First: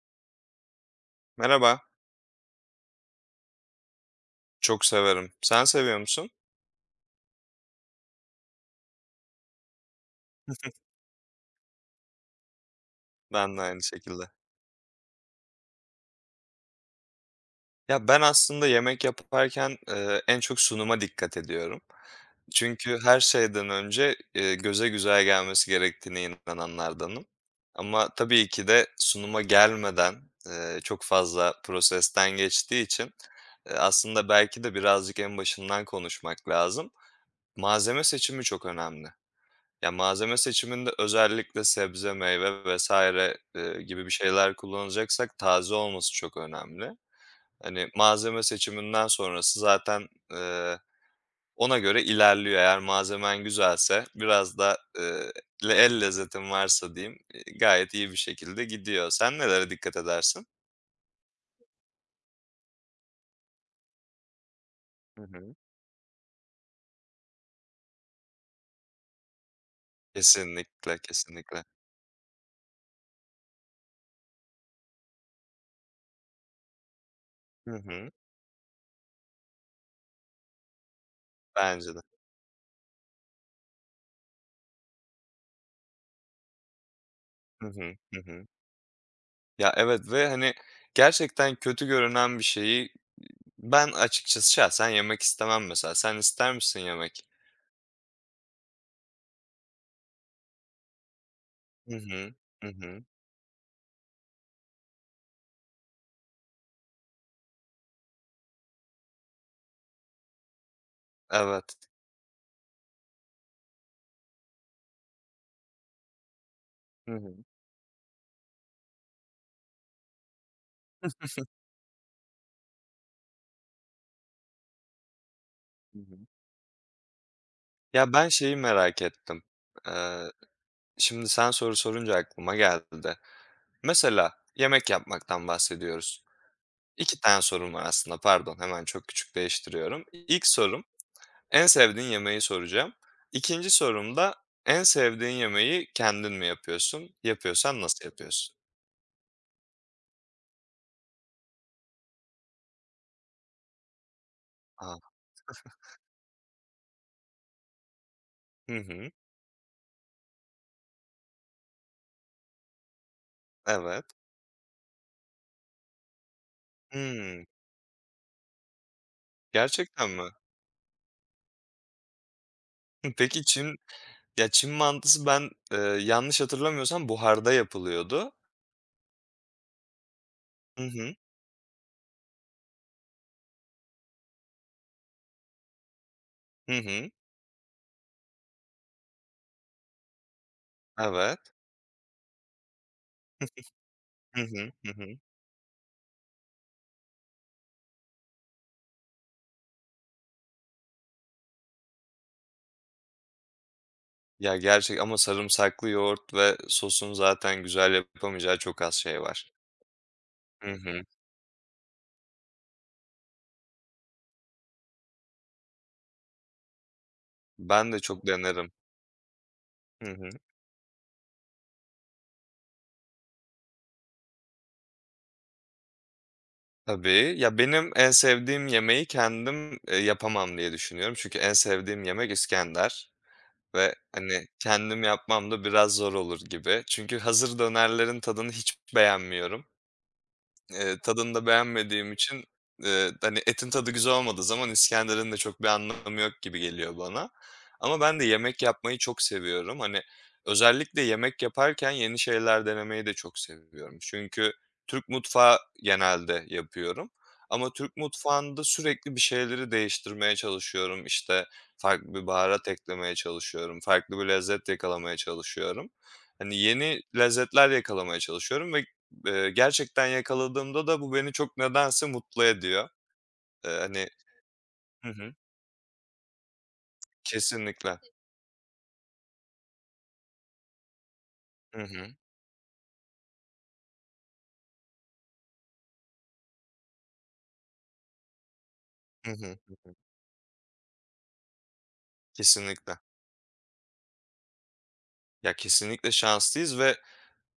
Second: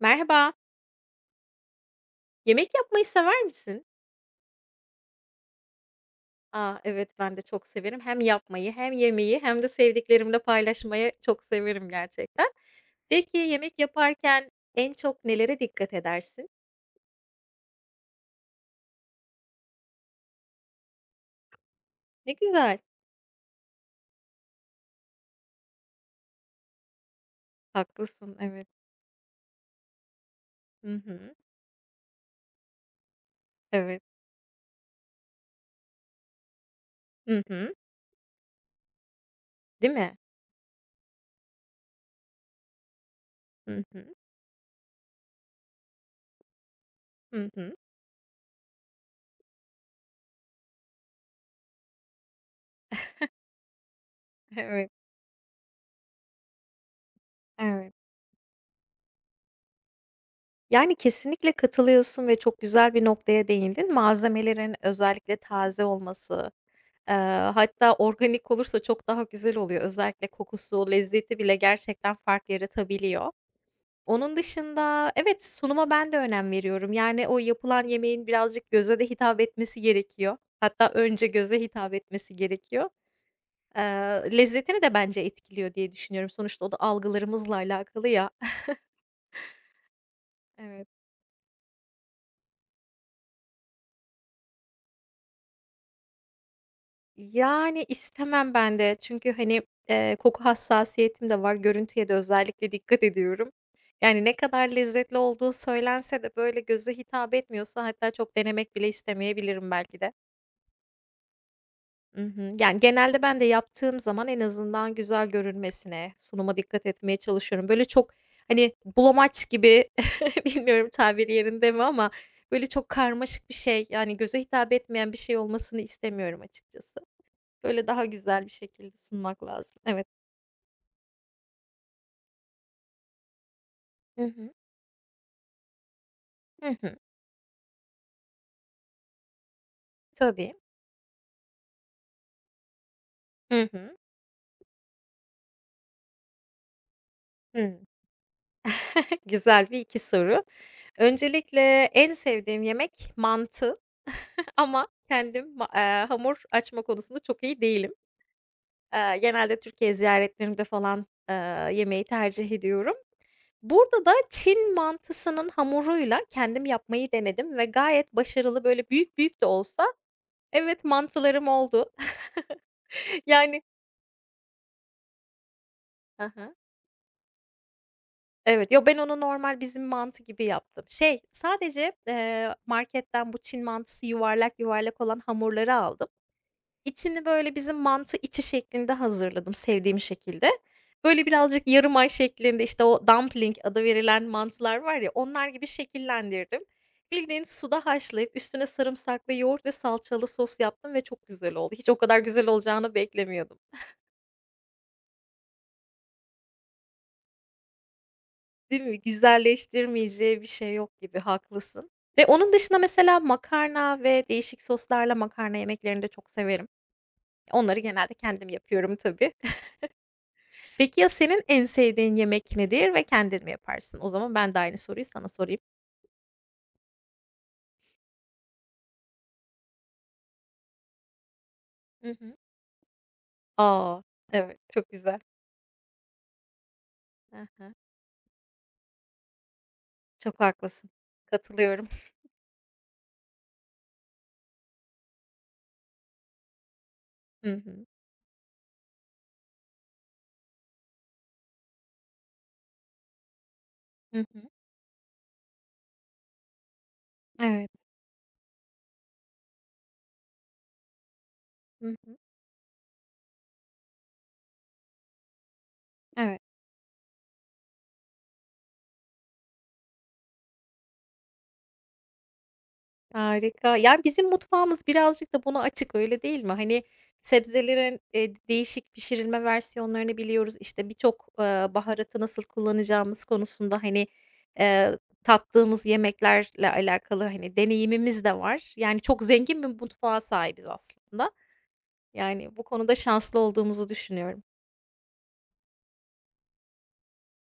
Merhaba, Merhaba, yemek yapmayı sever misin? çok severim. Sen seviyor musun? A, evet, ben de çok severim. Hem yapmayı hem yemeyi hem de sevdiklerimle paylaşmayı çok severim gerçekten. Peki, Ben de yemek aynı şekilde. yaparken en çok nelere dikkat edersin? Ya ben aslında yemek yaparken en çok sunuma dikkat ediyorum. Ne güzel. Çünkü her şeyden önce göze güzel gelmesi gerektiğine inananlardanım. Ama Haklısın, tabii ki evet. de sunuma gelmeden Hı çok hı. fazla prosesten geçtiği için Evet. aslında belki de birazcık en başından konuşmak lazım. Hı hı. Malzeme seçimi çok önemli. Ya, Değil mi? malzeme seçiminde özellikle sebze, meyve vesaire Hı gibi bir hı. şeyler kullanacaksak taze olması çok önemli. Hı hı. Hani, malzeme seçiminden sonrası zaten, ona göre ilerliyor. Eğer malzemen güzelse biraz da, Evet, le el lezzetin varsa diyeyim, gayet evet. iyi bir şekilde gidiyor. Sen nelere dikkat edersin? Yani, kesinlikle katılıyorsun ve çok güzel bir noktaya değindin. Malzemelerin Hı özellikle hı. taze olması, Eee, hatta organik olursa çok daha güzel oluyor. Özellikle kokusu, Kesinlikle, lezzeti bile kesinlikle. gerçekten fark yaratabiliyor. Onun dışında evet, sunuma ben de önem veriyorum. Yani o Hı yapılan hı. yemeğin birazcık göze de hitap etmesi gerekiyor. Hatta önce göze Bence hitap de. etmesi gerekiyor. Eee, lezzetini de bence etkiliyor diye düşünüyorum. Sonuçta o da algılarımızla Hı hı. alakalı Hı ya. hı. Ya, evet ve, hani, Evet. gerçekten kötü görünen bir şeyi ben açıkçası şahsen yemek istemem mesela. Sen ister misin yemek? Yani, istemem ben de. Çünkü, hani, koku hassasiyetim de var. Hı Görüntüye de hı. Hı özellikle dikkat hı. ediyorum. Yani, ne kadar lezzetli olduğu söylense de, böyle, göze hitap etmiyorsa hatta çok denemek bile istemeyebilirim belki de. Evet. Hı. Yani, genelde ben de yaptığım zaman en azından güzel görünmesine, sunuma dikkat Hı etmeye hı. çalışıyorum. Böyle, çok, hani, bulamaç gibi bilmiyorum tabir yerinde mi ama, böyle, çok karmaşık bir şey, yani, göze hitap etmeyen bir şey olmasını Hı hı. istemiyorum açıkçası. Böyle daha Ya, ben güzel bir şeyi şekilde merak ettim. sunmak lazım. Evet. Eee, şimdi sen soru sorunca aklıma geldi. Hı Mesela hı. yemek yapmaktan bahsediyoruz. Hı hı. 2 tane sorum var aslında, pardon, hemen çok küçük değiştiriyorum. İlk Tabii. sorum, en sevdiğin yemeği soracağım. Hı İkinci hı. sorum da en sevdiğin yemeği kendin mi yapıyorsun? Hıı. Yapıyorsan nasıl yapıyorsun? Güzel bir 2 soru. Öncelikle en sevdiğim yemek mantı ama A! kendim ma hamur açma konusunda çok iyi değilim. Hı hı. Genelde Türkiye ziyaretlerimde falan, yemeyi tercih ediyorum. Evet. Burada da Çin mantısının hamuruyla kendim yapmayı Hımm. denedim ve gayet başarılı, böyle, büyük büyük de olsa Gerçekten mi? evet, mantılarım oldu. Hı. Yani Çin mantısı ben, yanlış hatırlamıyorsam buharda yapılıyordu. evet, yo, ben onu normal bizim mantı gibi Hı yaptım. hı. Şey, sadece, marketten bu Çin mantısı yuvarlak yuvarlak olan hamurları aldım. Hı hı. İçini böyle bizim mantı içi şeklinde hazırladım sevdiğim şekilde. Böyle Evet. birazcık yarım ay şeklinde, işte, o dumpling adı verilen Hı hı. mantılar Hı var ya, hı. onlar gibi şekillendirdim. Bildiğin suda haşlayıp üstüne sarımsaklı yoğurt ve salçalı sos yaptım ve çok güzel oldu. Hiç o kadar güzel olacağını beklemiyordum. Ya, gerçek ama sarımsaklı yoğurt ve sosun zaten güzel yapamayacağı çok Değil az mi? şey var. Güzelleştirmeyeceği bir Hı şey yok hı. gibi, haklısın. Ve onun dışında mesela makarna ve değişik soslarla makarna yemeklerini de çok severim. Onları Ben de genelde çok kendim denerim. yapıyorum tabii. Hı hı. Peki ya senin en sevdiğin yemek nedir ve kendin mi yaparsın? O zaman ben de aynı soruyu sana sorayım. Tabii. Ya, benim en sevdiğim yemeği kendim, yapamam diye düşünüyorum. Çünkü en sevdiğim Hı yemek hı. İskender ve, A! hani, Evet, çok kendim güzel. yapmam da biraz zor olur gibi. Çünkü hazır Hı. dönerlerin tadını hiç beğenmiyorum. Çok haklısın. Tadını da Katılıyorum. beğenmediğim için, hani, etin tadı güzel olmadığı zaman İskender'in de çok bir anlamı yok gibi geliyor bana. Hı hı. Ama ben de yemek yapmayı çok seviyorum. Hani, özellikle yemek yaparken yeni şeyler denemeyi de çok seviyorum. Hı hı. Çünkü Türk mutfağı genelde yapıyorum Evet. ama Türk mutfağında sürekli bir şeyleri değiştirmeye çalışıyorum. İşte, Hı farklı hı. bir baharat eklemeye çalışıyorum, farklı bir lezzet yakalamaya çalışıyorum. Evet. Hani, yeni lezzetler yakalamaya çalışıyorum ve gerçekten yakaladığımda da bu beni çok nedense mutlu ediyor. Eee, Harika. Yani, hani bizim mutfağımız Hı hı. birazcık da buna açık, öyle değil mi? Hani, Kesinlikle. sebzelerin, değişik pişirilme versiyonlarını biliyoruz. İşte, birçok, Hı hı. baharatı nasıl kullanacağımız konusunda, hani, tattığımız yemeklerle alakalı, hani, deneyimimiz de var. Yani, çok Hı hı. zengin bir mutfağa sahibiz aslında. Yani, bu konuda Kesinlikle. şanslı olduğumuzu düşünüyorum. Ya, kesinlikle şanslıyız ve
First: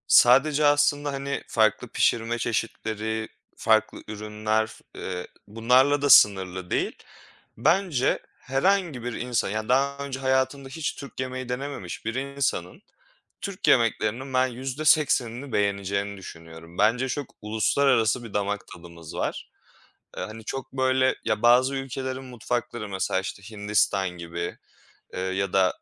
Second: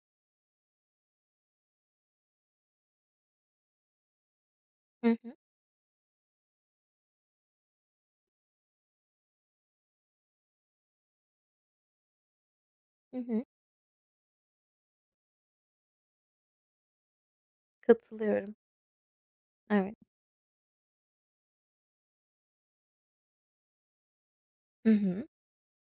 sadece aslında, hani, farklı pişirme çeşitleri, farklı ürünler, Hı hı. bunlarla da sınırlı değil. Bence herhangi bir insan, ya, daha önce hayatında hiç Türk yemeği denememiş bir insanın Hı hı. Türk yemeklerinin ben %80'ini beğeneceğini düşünüyorum. Bence çok uluslararası bir Katılıyorum. damak tadımız var. Evet. Hani, çok böyle ya, bazı ülkelerin mutfakları mesela, işte, Hindistan gibi, Hı hı. ya da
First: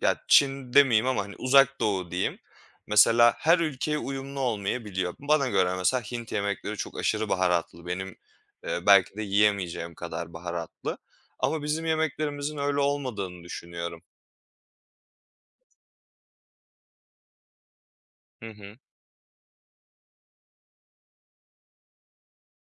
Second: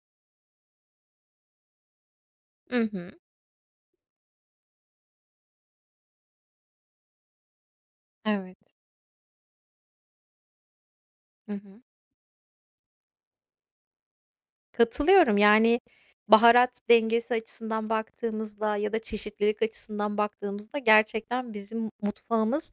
ya, Çin demeyeyim ama, hani, Uzak Doğu diyeyim. Hı hı. Mesela her ülkeye uyumlu olmayabiliyor. Bana göre mesela Hint yemekleri çok aşırı baharatlı. Benim, Evet. Belki de yiyemeyeceğim kadar baharatlı Hı ama hı. bizim yemeklerimizin öyle olmadığını düşünüyorum. Katılıyorum. Yani, baharat dengesi açısından Hı hı. baktığımızda ya da çeşitlilik açısından baktığımızda gerçekten bizim mutfağımız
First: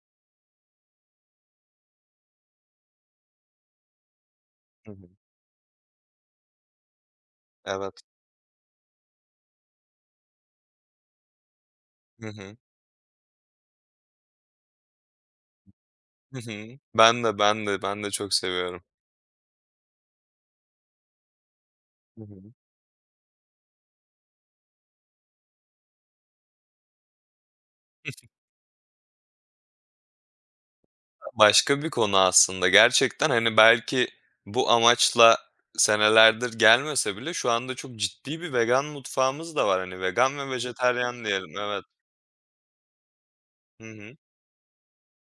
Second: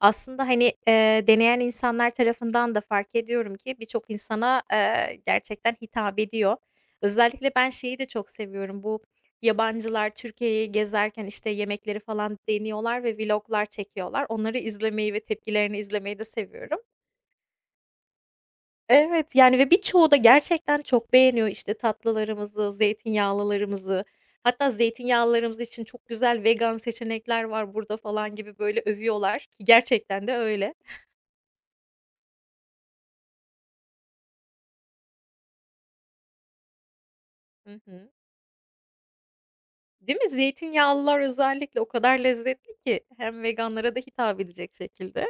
aslında, hani, deneyen insanlar tarafından da fark ediyorum ki birçok insana, Hı hı. Gerçekten hitap ediyor. Özellikle ben şeyi Evet. de çok seviyorum. Bu yabancılar Türkiye'yi gezerken, işte, yemekleri Hı falan hı. deniyorlar ve vlog'lar çekiyorlar. Onları izlemeyi ve tepkilerini izlemeyi de Hı hı. seviyorum. Ben de, ben de, ben de çok seviyorum. Evet, yani ve birçoğu da gerçekten çok beğeniyor, işte, Hı hı. tatlılarımızı, zeytinyağlılarımızı. Hatta zeytinyağlılarımız için çok güzel vegan seçenekler var burada falan gibi böyle övüyorlar ki gerçekten de öyle. Başka bir konu aslında. Gerçekten, hani, belki bu amaçla senelerdir gelmese bile şu anda Hı çok hı. ciddi bir vegan mutfağımız da var. Hani, Değil mi? vegan ve Zeytinyağlılar vejetaryen diyelim. özellikle Evet. o kadar lezzetli ki hem Hı veganlara da hı. hitap edecek şekilde.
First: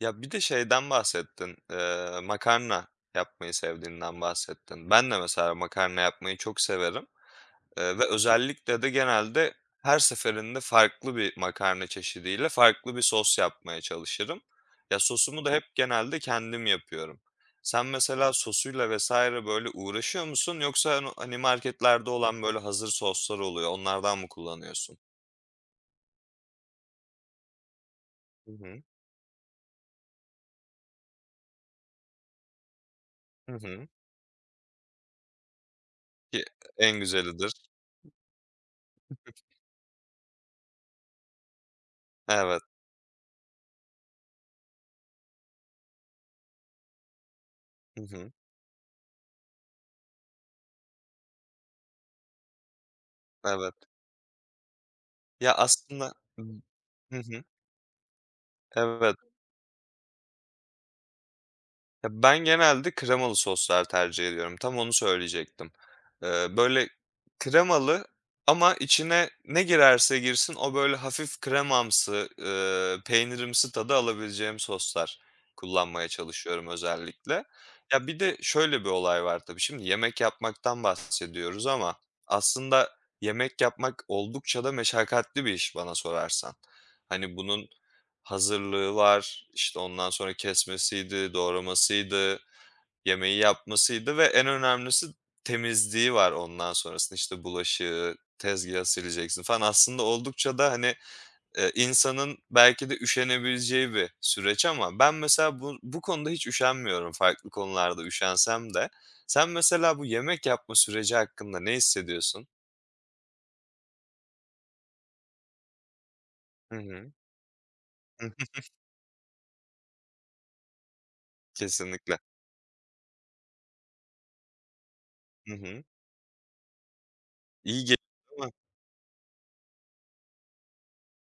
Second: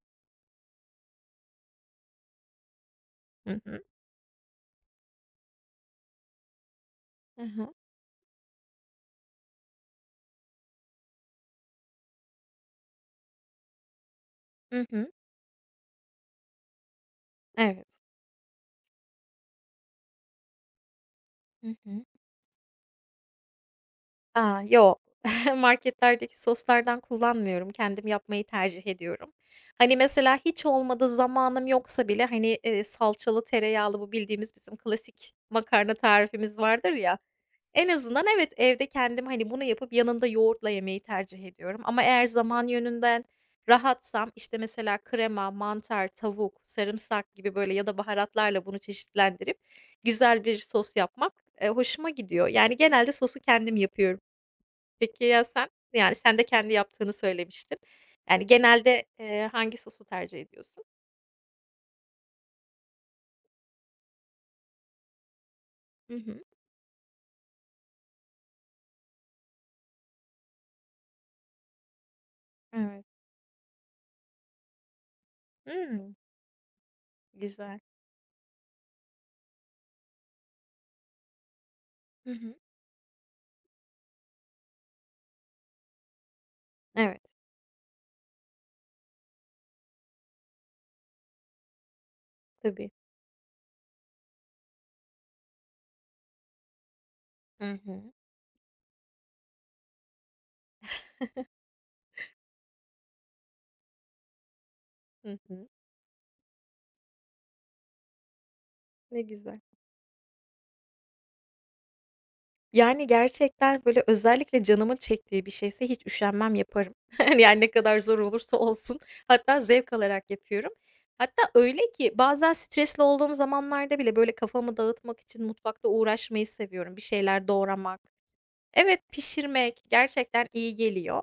Ya, bir de şeyden bahsettin, makarna yapmayı Hı hı. sevdiğinden bahsettin. Ben de mesela makarna yapmayı çok severim. Hı hı. Ve özellikle de genelde her seferinde farklı bir makarna çeşidiyle farklı bir sos yapmaya çalışırım. Hı Ya, hı. sosumu da hep genelde kendim yapıyorum. Sen Evet. mesela sosuyla vesaire böyle uğraşıyor musun yoksa hani, Hı hı. marketlerde olan böyle hazır soslar oluyor, onlardan mı A, yo. kullanıyorsun? Marketlerdeki soslardan kullanmıyorum. Kendim yapmayı Hı hı. tercih ediyorum. Hani, mesela hiç olmadı zamanım yoksa bile, hani, salçalı, Hı hı. tereyağlı bu bildiğimiz bizim klasik makarna Ki tarifimiz vardır en ya. güzelidir. En azından evet, evde kendim, hani, bunu yapıp yanında yoğurtla yemeyi tercih ediyorum ama eğer Evet. zaman yönünden rahatsam, işte, mesela krema, mantar, tavuk, sarımsak gibi böyle ya da Hı hı. baharatlarla bunu çeşitlendirip güzel bir sos yapmak, hoşuma gidiyor. Yani, genelde sosu Evet. kendim yapıyorum. Peki ya Ya, sen? aslında Yani sen de kendi yaptığını Hı hı. söylemiştin. Yani genelde, Evet. Hangi sosu tercih ediyorsun? Ya, ben genelde kremalı soslar tercih ediyorum. Tam onu söyleyecektim. Hı hı. Böyle kremalı ama içine ne girerse girsin o böyle hafif kremamsı, Evet. peynirimsi tadı alabileceğim soslar kullanmaya Hımm, çalışıyorum özellikle. güzel. Ya, bir de şöyle bir olay var tabii. Şimdi yemek yapmaktan bahsediyoruz ama Hı hı. aslında yemek yapmak oldukça da meşakkatli bir iş bana sorarsan. Evet, Hani, bunun hazırlığı var, işte, ondan sonra kesmesiydi, doğramasıydı, tabii. yemeği yapmasıydı ve en önemlisi temizliği var ondan sonrasında. İşte, Hı hı. bulaşığı, tezgâhı sileceksin falan. Aslında oldukça da, hani, insanın belki de üşenebileceği bir süreç ama ben Hı mesela hı. bu konuda hiç üşenmiyorum farklı konularda üşensem de. Ne Sen güzel. mesela bu yemek yapma süreci hakkında ne hissediyorsun? Yani gerçekten, böyle, özellikle canımın çektiği bir şeyse hiç üşenmem Hı yaparım. hı. Yani ne kadar zor Hı hı. olursa olsun. Hatta zevk alarak yapıyorum. Hatta öyle ki Kesinlikle. bazen stresli olduğum zamanlarda bile, böyle, kafamı dağıtmak için Hı hı. mutfakta uğraşmayı seviyorum. Bir şeyler İyi geliyor, doğramak, değil mi? evet, pişirmek gerçekten iyi geliyor.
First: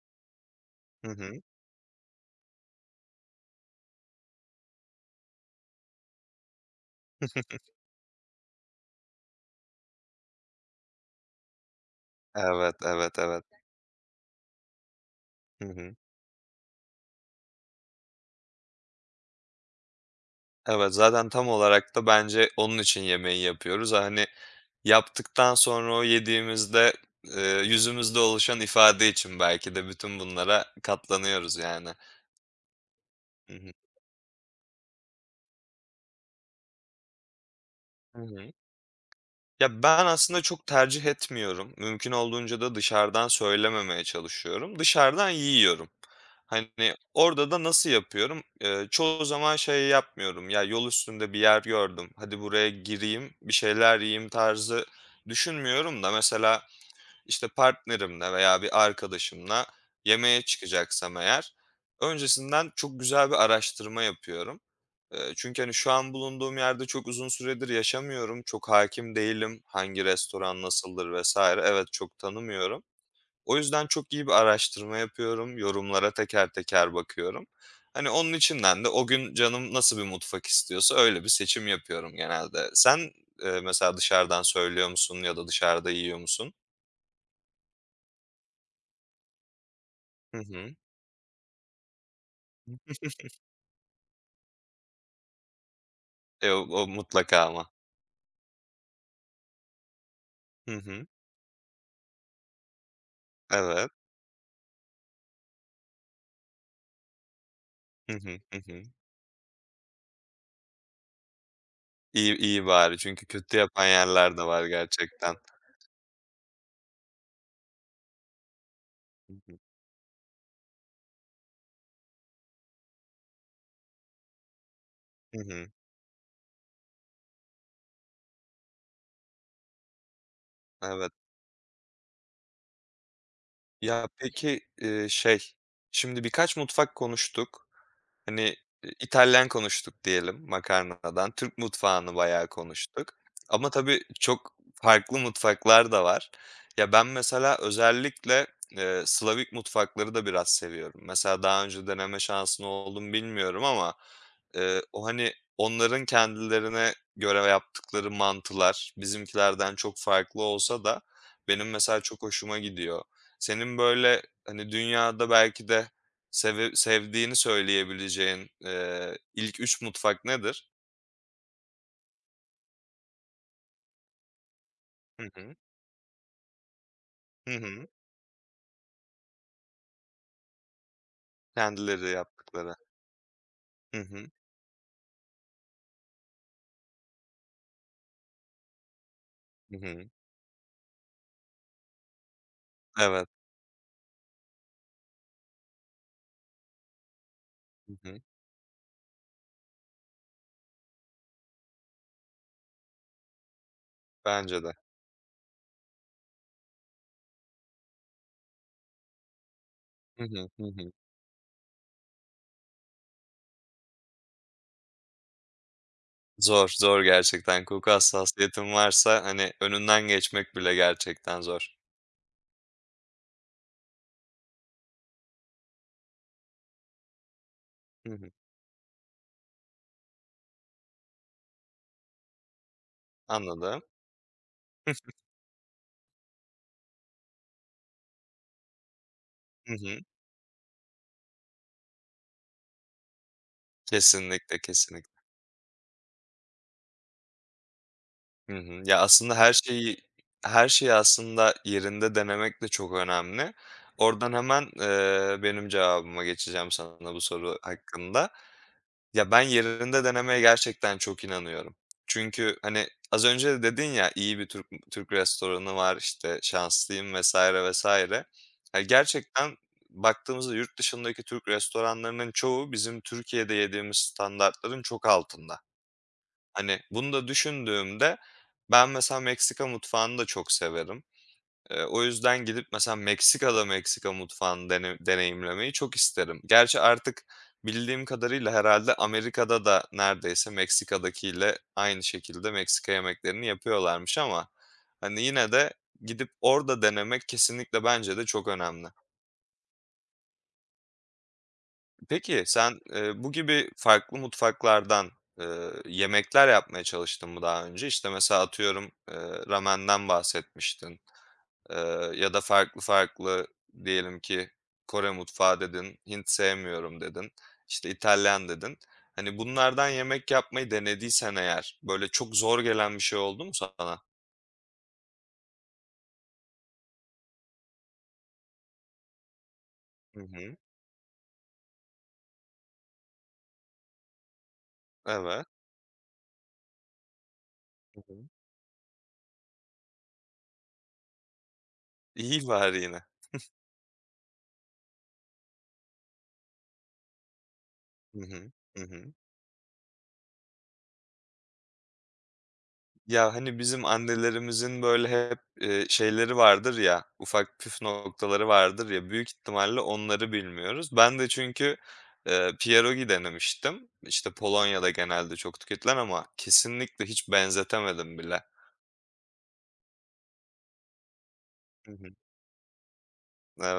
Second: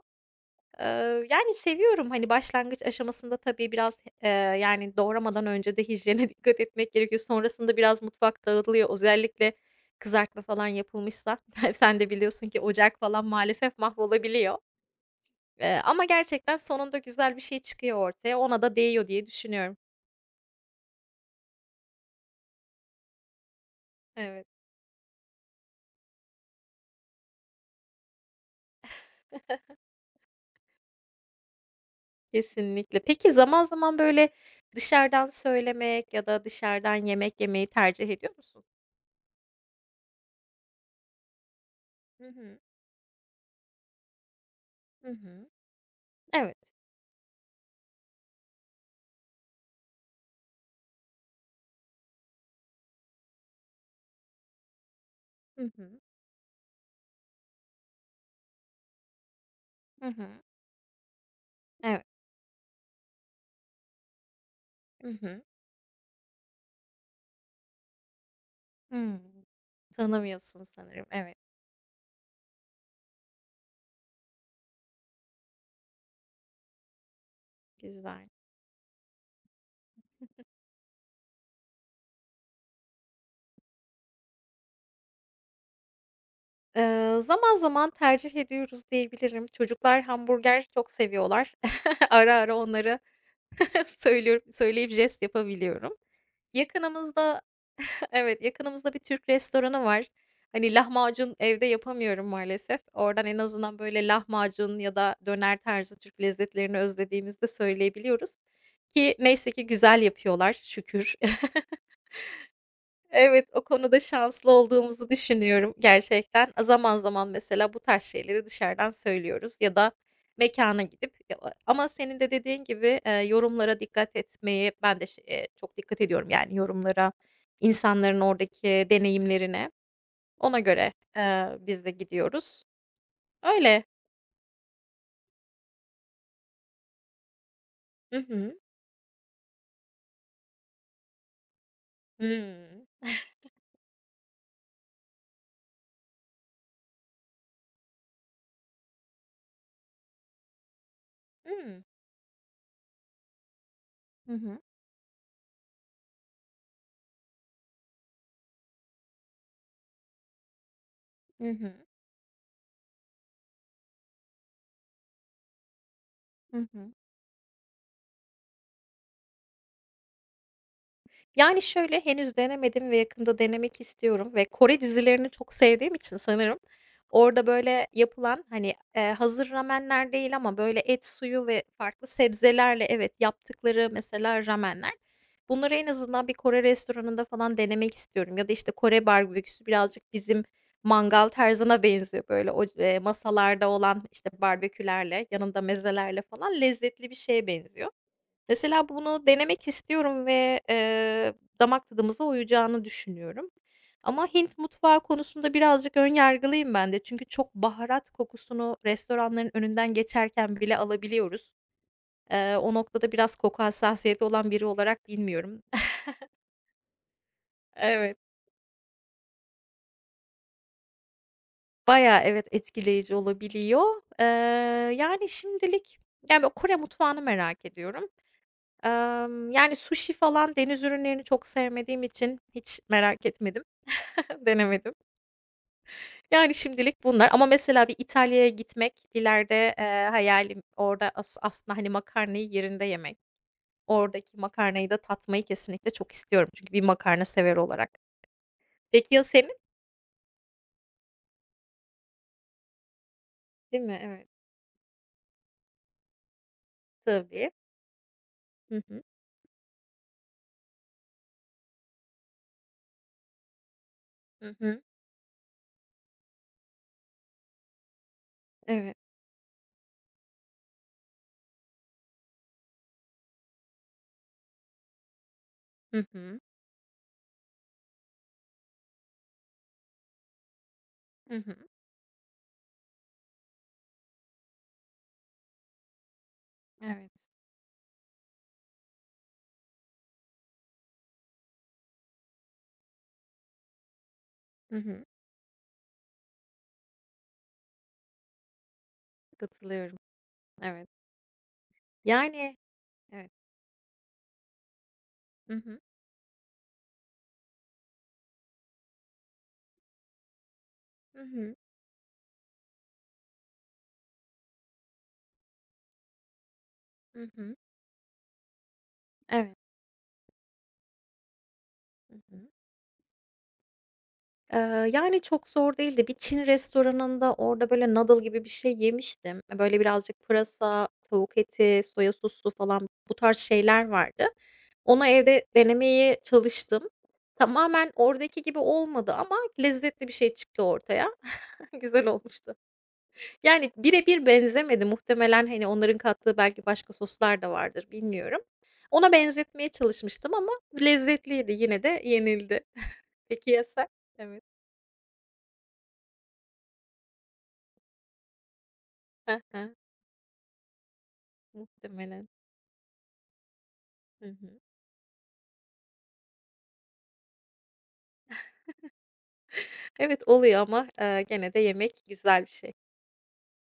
Hı hı. Yani, seviyorum. Hani, başlangıç aşamasında tabii biraz, yani, doğramadan önce de hijyene dikkat etmek gerekiyor. Sonrasında biraz mutfak dağılıyor. Özellikle kızartma falan yapılmışsa sen de biliyorsun ki Evet, ocak evet, falan evet. maalesef mahvolabiliyor. Hı hı. Ama gerçekten sonunda güzel bir şey çıkıyor ortaya. Ona da değiyor diye düşünüyorum. Evet, zaten tam olarak da bence onun için yemeği yapıyoruz. Hani, Evet, yaptıktan sonra o yediğimizde, yüzümüzde oluşan ifade için belki de bütün bunlara katlanıyoruz yani. kesinlikle. Peki, Hı zaman hı. zaman, böyle, dışarıdan söylemek ya da dışarıdan yemek yemeyi tercih Hı ediyor hı. musun? Ya, ben aslında çok tercih etmiyorum. Mümkün Hı hı. olduğunca da dışarıdan söylememeye çalışıyorum. Hı Dışarıdan hı. yiyorum. Evet. Hani, orada da nasıl yapıyorum? Çoğu zaman şey yapmıyorum, ya, yol üstünde bir yer gördüm, hadi buraya gireyim, bir şeyler yiyeyim tarzı Hı hı. düşünmüyorum da mesela işte partnerimle veya bir arkadaşımla Hı yemeğe hı. çıkacaksam eğer Evet. öncesinden çok güzel bir araştırma yapıyorum. Hı hı. Çünkü, hani, şu an bulunduğum yerde çok uzun süredir yaşamıyorum. Çok hakim Hımm. değilim. Hangi restoran Tanımıyorsun sanırım. nasıldır Evet, vesaire. Evet, çok tanımıyorum. O yüzden çok iyi bir araştırma yapıyorum. Yorumlara teker teker bakıyorum. Hani, güzel. onun içinden de o gün canım nasıl bir mutfak istiyorsa öyle bir seçim yapıyorum genelde. Sen, mesela dışarıdan söylüyor musun ya da dışarıda yiyor musun? Zaman zaman tercih ediyoruz diyebilirim. Çocuklar Hı hamburger hı. çok seviyorlar. Ara ara onlara söylüyorum söyleyip jest yapabiliyorum. E, o mutlaka Yakınımızda ama. evet, yakınımızda bir Türk restoranı var. Hani Hı hı. lahmacun evde yapamıyorum maalesef. Oradan en azından Evet. böyle lahmacun ya da döner tarzı Türk lezzetlerini özlediğimizde Hı söyleyebiliyoruz hı. Hı hı. ki neyse ki güzel yapıyorlar şükür. İyi iyi bari çünkü Evet, kötü o yapan konuda yerler de şanslı var olduğumuzu gerçekten. düşünüyorum gerçekten. Zaman zaman mesela bu tarz şeyleri dışarıdan Hı hı. söylüyoruz ya da mekana gidip ya, ama senin de dediğin gibi, yorumlara dikkat etmeyi ben de ş Hı hı. çok dikkat ediyorum yani yorumlara, insanların oradaki deneyimlerine. Ona göre, Evet. Biz de gidiyoruz. Öyle. Ya, peki, şimdi birkaç mutfak konuştuk. Hı Hani, hı. e, İtalyan konuştuk diyelim makarnadan, Türk mutfağını bayağı konuştuk ama tabii çok farklı mutfaklar da var. Ya, ben mesela özellikle, Slavik mutfakları da biraz seviyorum. Mesela daha önce deneme şansın oldu mu bilmiyorum ama, Hı hı. Hani, onların kendilerine göre yaptıkları mantılar bizimkilerden çok farklı olsa da Hı benim hı. mesela çok hoşuma gidiyor. Senin böyle, hani, dünyada belki de Hı hı. seve Hı hı. sevdiğini söyleyebileceğin, ilk 3 mutfak nedir? Yani, şöyle, henüz denemedim ve yakında denemek istiyorum ve Kore Hı dizilerini çok hı. sevdiğim için sanırım orada, Hı hı. böyle, yapılan, hani, hazır ramenler değil ama, böyle, et suyu ve farklı Kendileri yaptıkları. sebzelerle, evet, yaptıkları Hı hı. mesela ramenler. Bunları en azından bir Kore restoranında falan denemek istiyorum ya da, işte, Kore barbeküsü Hı hı. birazcık bizim mangal tarzına benziyor. Böyle, o Evet. masalarda olan, işte, barbekülerle, yanında mezelerle falan lezzetli bir şeye benziyor. Hı hı. Mesela bunu denemek istiyorum ve, damak tadımıza uyacağını düşünüyorum ama Hint Bence de. mutfağı konusunda birazcık ön yargılıyım ben de. Çünkü çok baharat kokusunu restoranların önünden Hı hı. geçerken Hı bile hı. alabiliyoruz. O noktada biraz koku hassasiyeti olan biri olarak bilmiyorum. Zor, zor gerçekten. Koku Evet, hassasiyetin varsa, hani, önünden geçmek bile gerçekten zor. bayağı evet, etkileyici olabiliyor. Yani şimdilik, yani, Kore mutfağını merak ediyorum. Hı hı. Yani, sushi falan deniz ürünlerini çok sevmediğim için hiç merak etmedim, Anladım. denemedim. Yani, şimdilik bunlar ama mesela bir İtalya'ya gitmek Hı ileride, hı. Hayalim. Orada aslında, hani, makarnayı yerinde yemek. Oradaki Kesinlikle, makarnayı da kesinlikle. tatmayı kesinlikle çok istiyorum çünkü bir makarna sever olarak. Hı hı. Ya, Peki ya aslında her senin? şeyi her şeyi aslında yerinde denemek de çok önemli. Değil mi? Evet, Oradan hemen, benim cevabıma geçeceğim sana bu tabii. soru hakkında. Hı hı. Ya, ben yerinde denemeye gerçekten çok inanıyorum. Çünkü, hani, az önce de dedin ya, iyi bir Hı Türk hı. Türk restoranı var, işte, şanslıyım vesaire vesaire. Ya, Evet. gerçekten baktığımızda yurt dışındaki Türk restoranlarının çoğu bizim Türkiye'de yediğimiz standartların çok altında. Hı hı. Hani, bunu da düşündüğümde ben mesela Meksika mutfağını da çok severim. Hı hı. O yüzden gidip mesela Meksika'da Meksika mutfağını deneyimlemeyi çok isterim. Gerçi artık Evet. bildiğim kadarıyla herhalde Amerika'da da neredeyse Meksika'dakiyle aynı şekilde Meksika yemeklerini yapıyorlarmış ama, Hı hı. hani, yine de gidip orada denemek kesinlikle bence de çok önemli. Katılıyorum. Evet. Peki Yani sen, bu evet. gibi farklı mutfaklardan, Hı eee, hı. yemekler yapmaya çalıştın mı daha önce? İşte, mesela atıyorum, eee, ramen'den bahsetmiştin. Hı hı. Ya da farklı farklı diyelim ki Kore mutfağı dedin, Hint sevmiyorum Hı dedin, hı. işte İtalyan dedin. Hani Evet. bunlardan yemek yapmayı denediysen eğer böyle Hı çok hı. zor gelen bir şey oldu mu sana? Yani, çok zor değildi. Bir Çin restoranında orada, böyle, noodle gibi bir şey yemiştim. E, böyle, Hı birazcık hı. pırasa, tavuk eti, soya sosu falan bu tarz şeyler vardı. Onu evde Evet. denemeye çalıştım. Tamamen Hı hı. oradaki gibi olmadı ama lezzetli bir şey çıktı ortaya. Güzel İyi olmuştu. bari yine. Yani, birebir benzemedi. Muhtemelen, hani, onların kattığı belki başka soslar da vardır, Hı bilmiyorum. hı. Hı Ona hı. benzetmeye çalışmıştım ama lezzetliydi. Yine de yenildi. Ya, Peki hani, ya bizim sen? Evet. annelerimizin, böyle, hep, şeyleri vardır ya, ufak püf noktaları vardır ya, büyük ihtimalle onları bilmiyoruz. Ben de çünkü, Muhtemelen. Pierogi denemiştim. Hı İşte, hı. Polonya'da genelde çok tüketilen ama kesinlikle hiç benzetemedim bile. Evet, oluyor ama, gene de Hı yemek hı. güzel bir şey.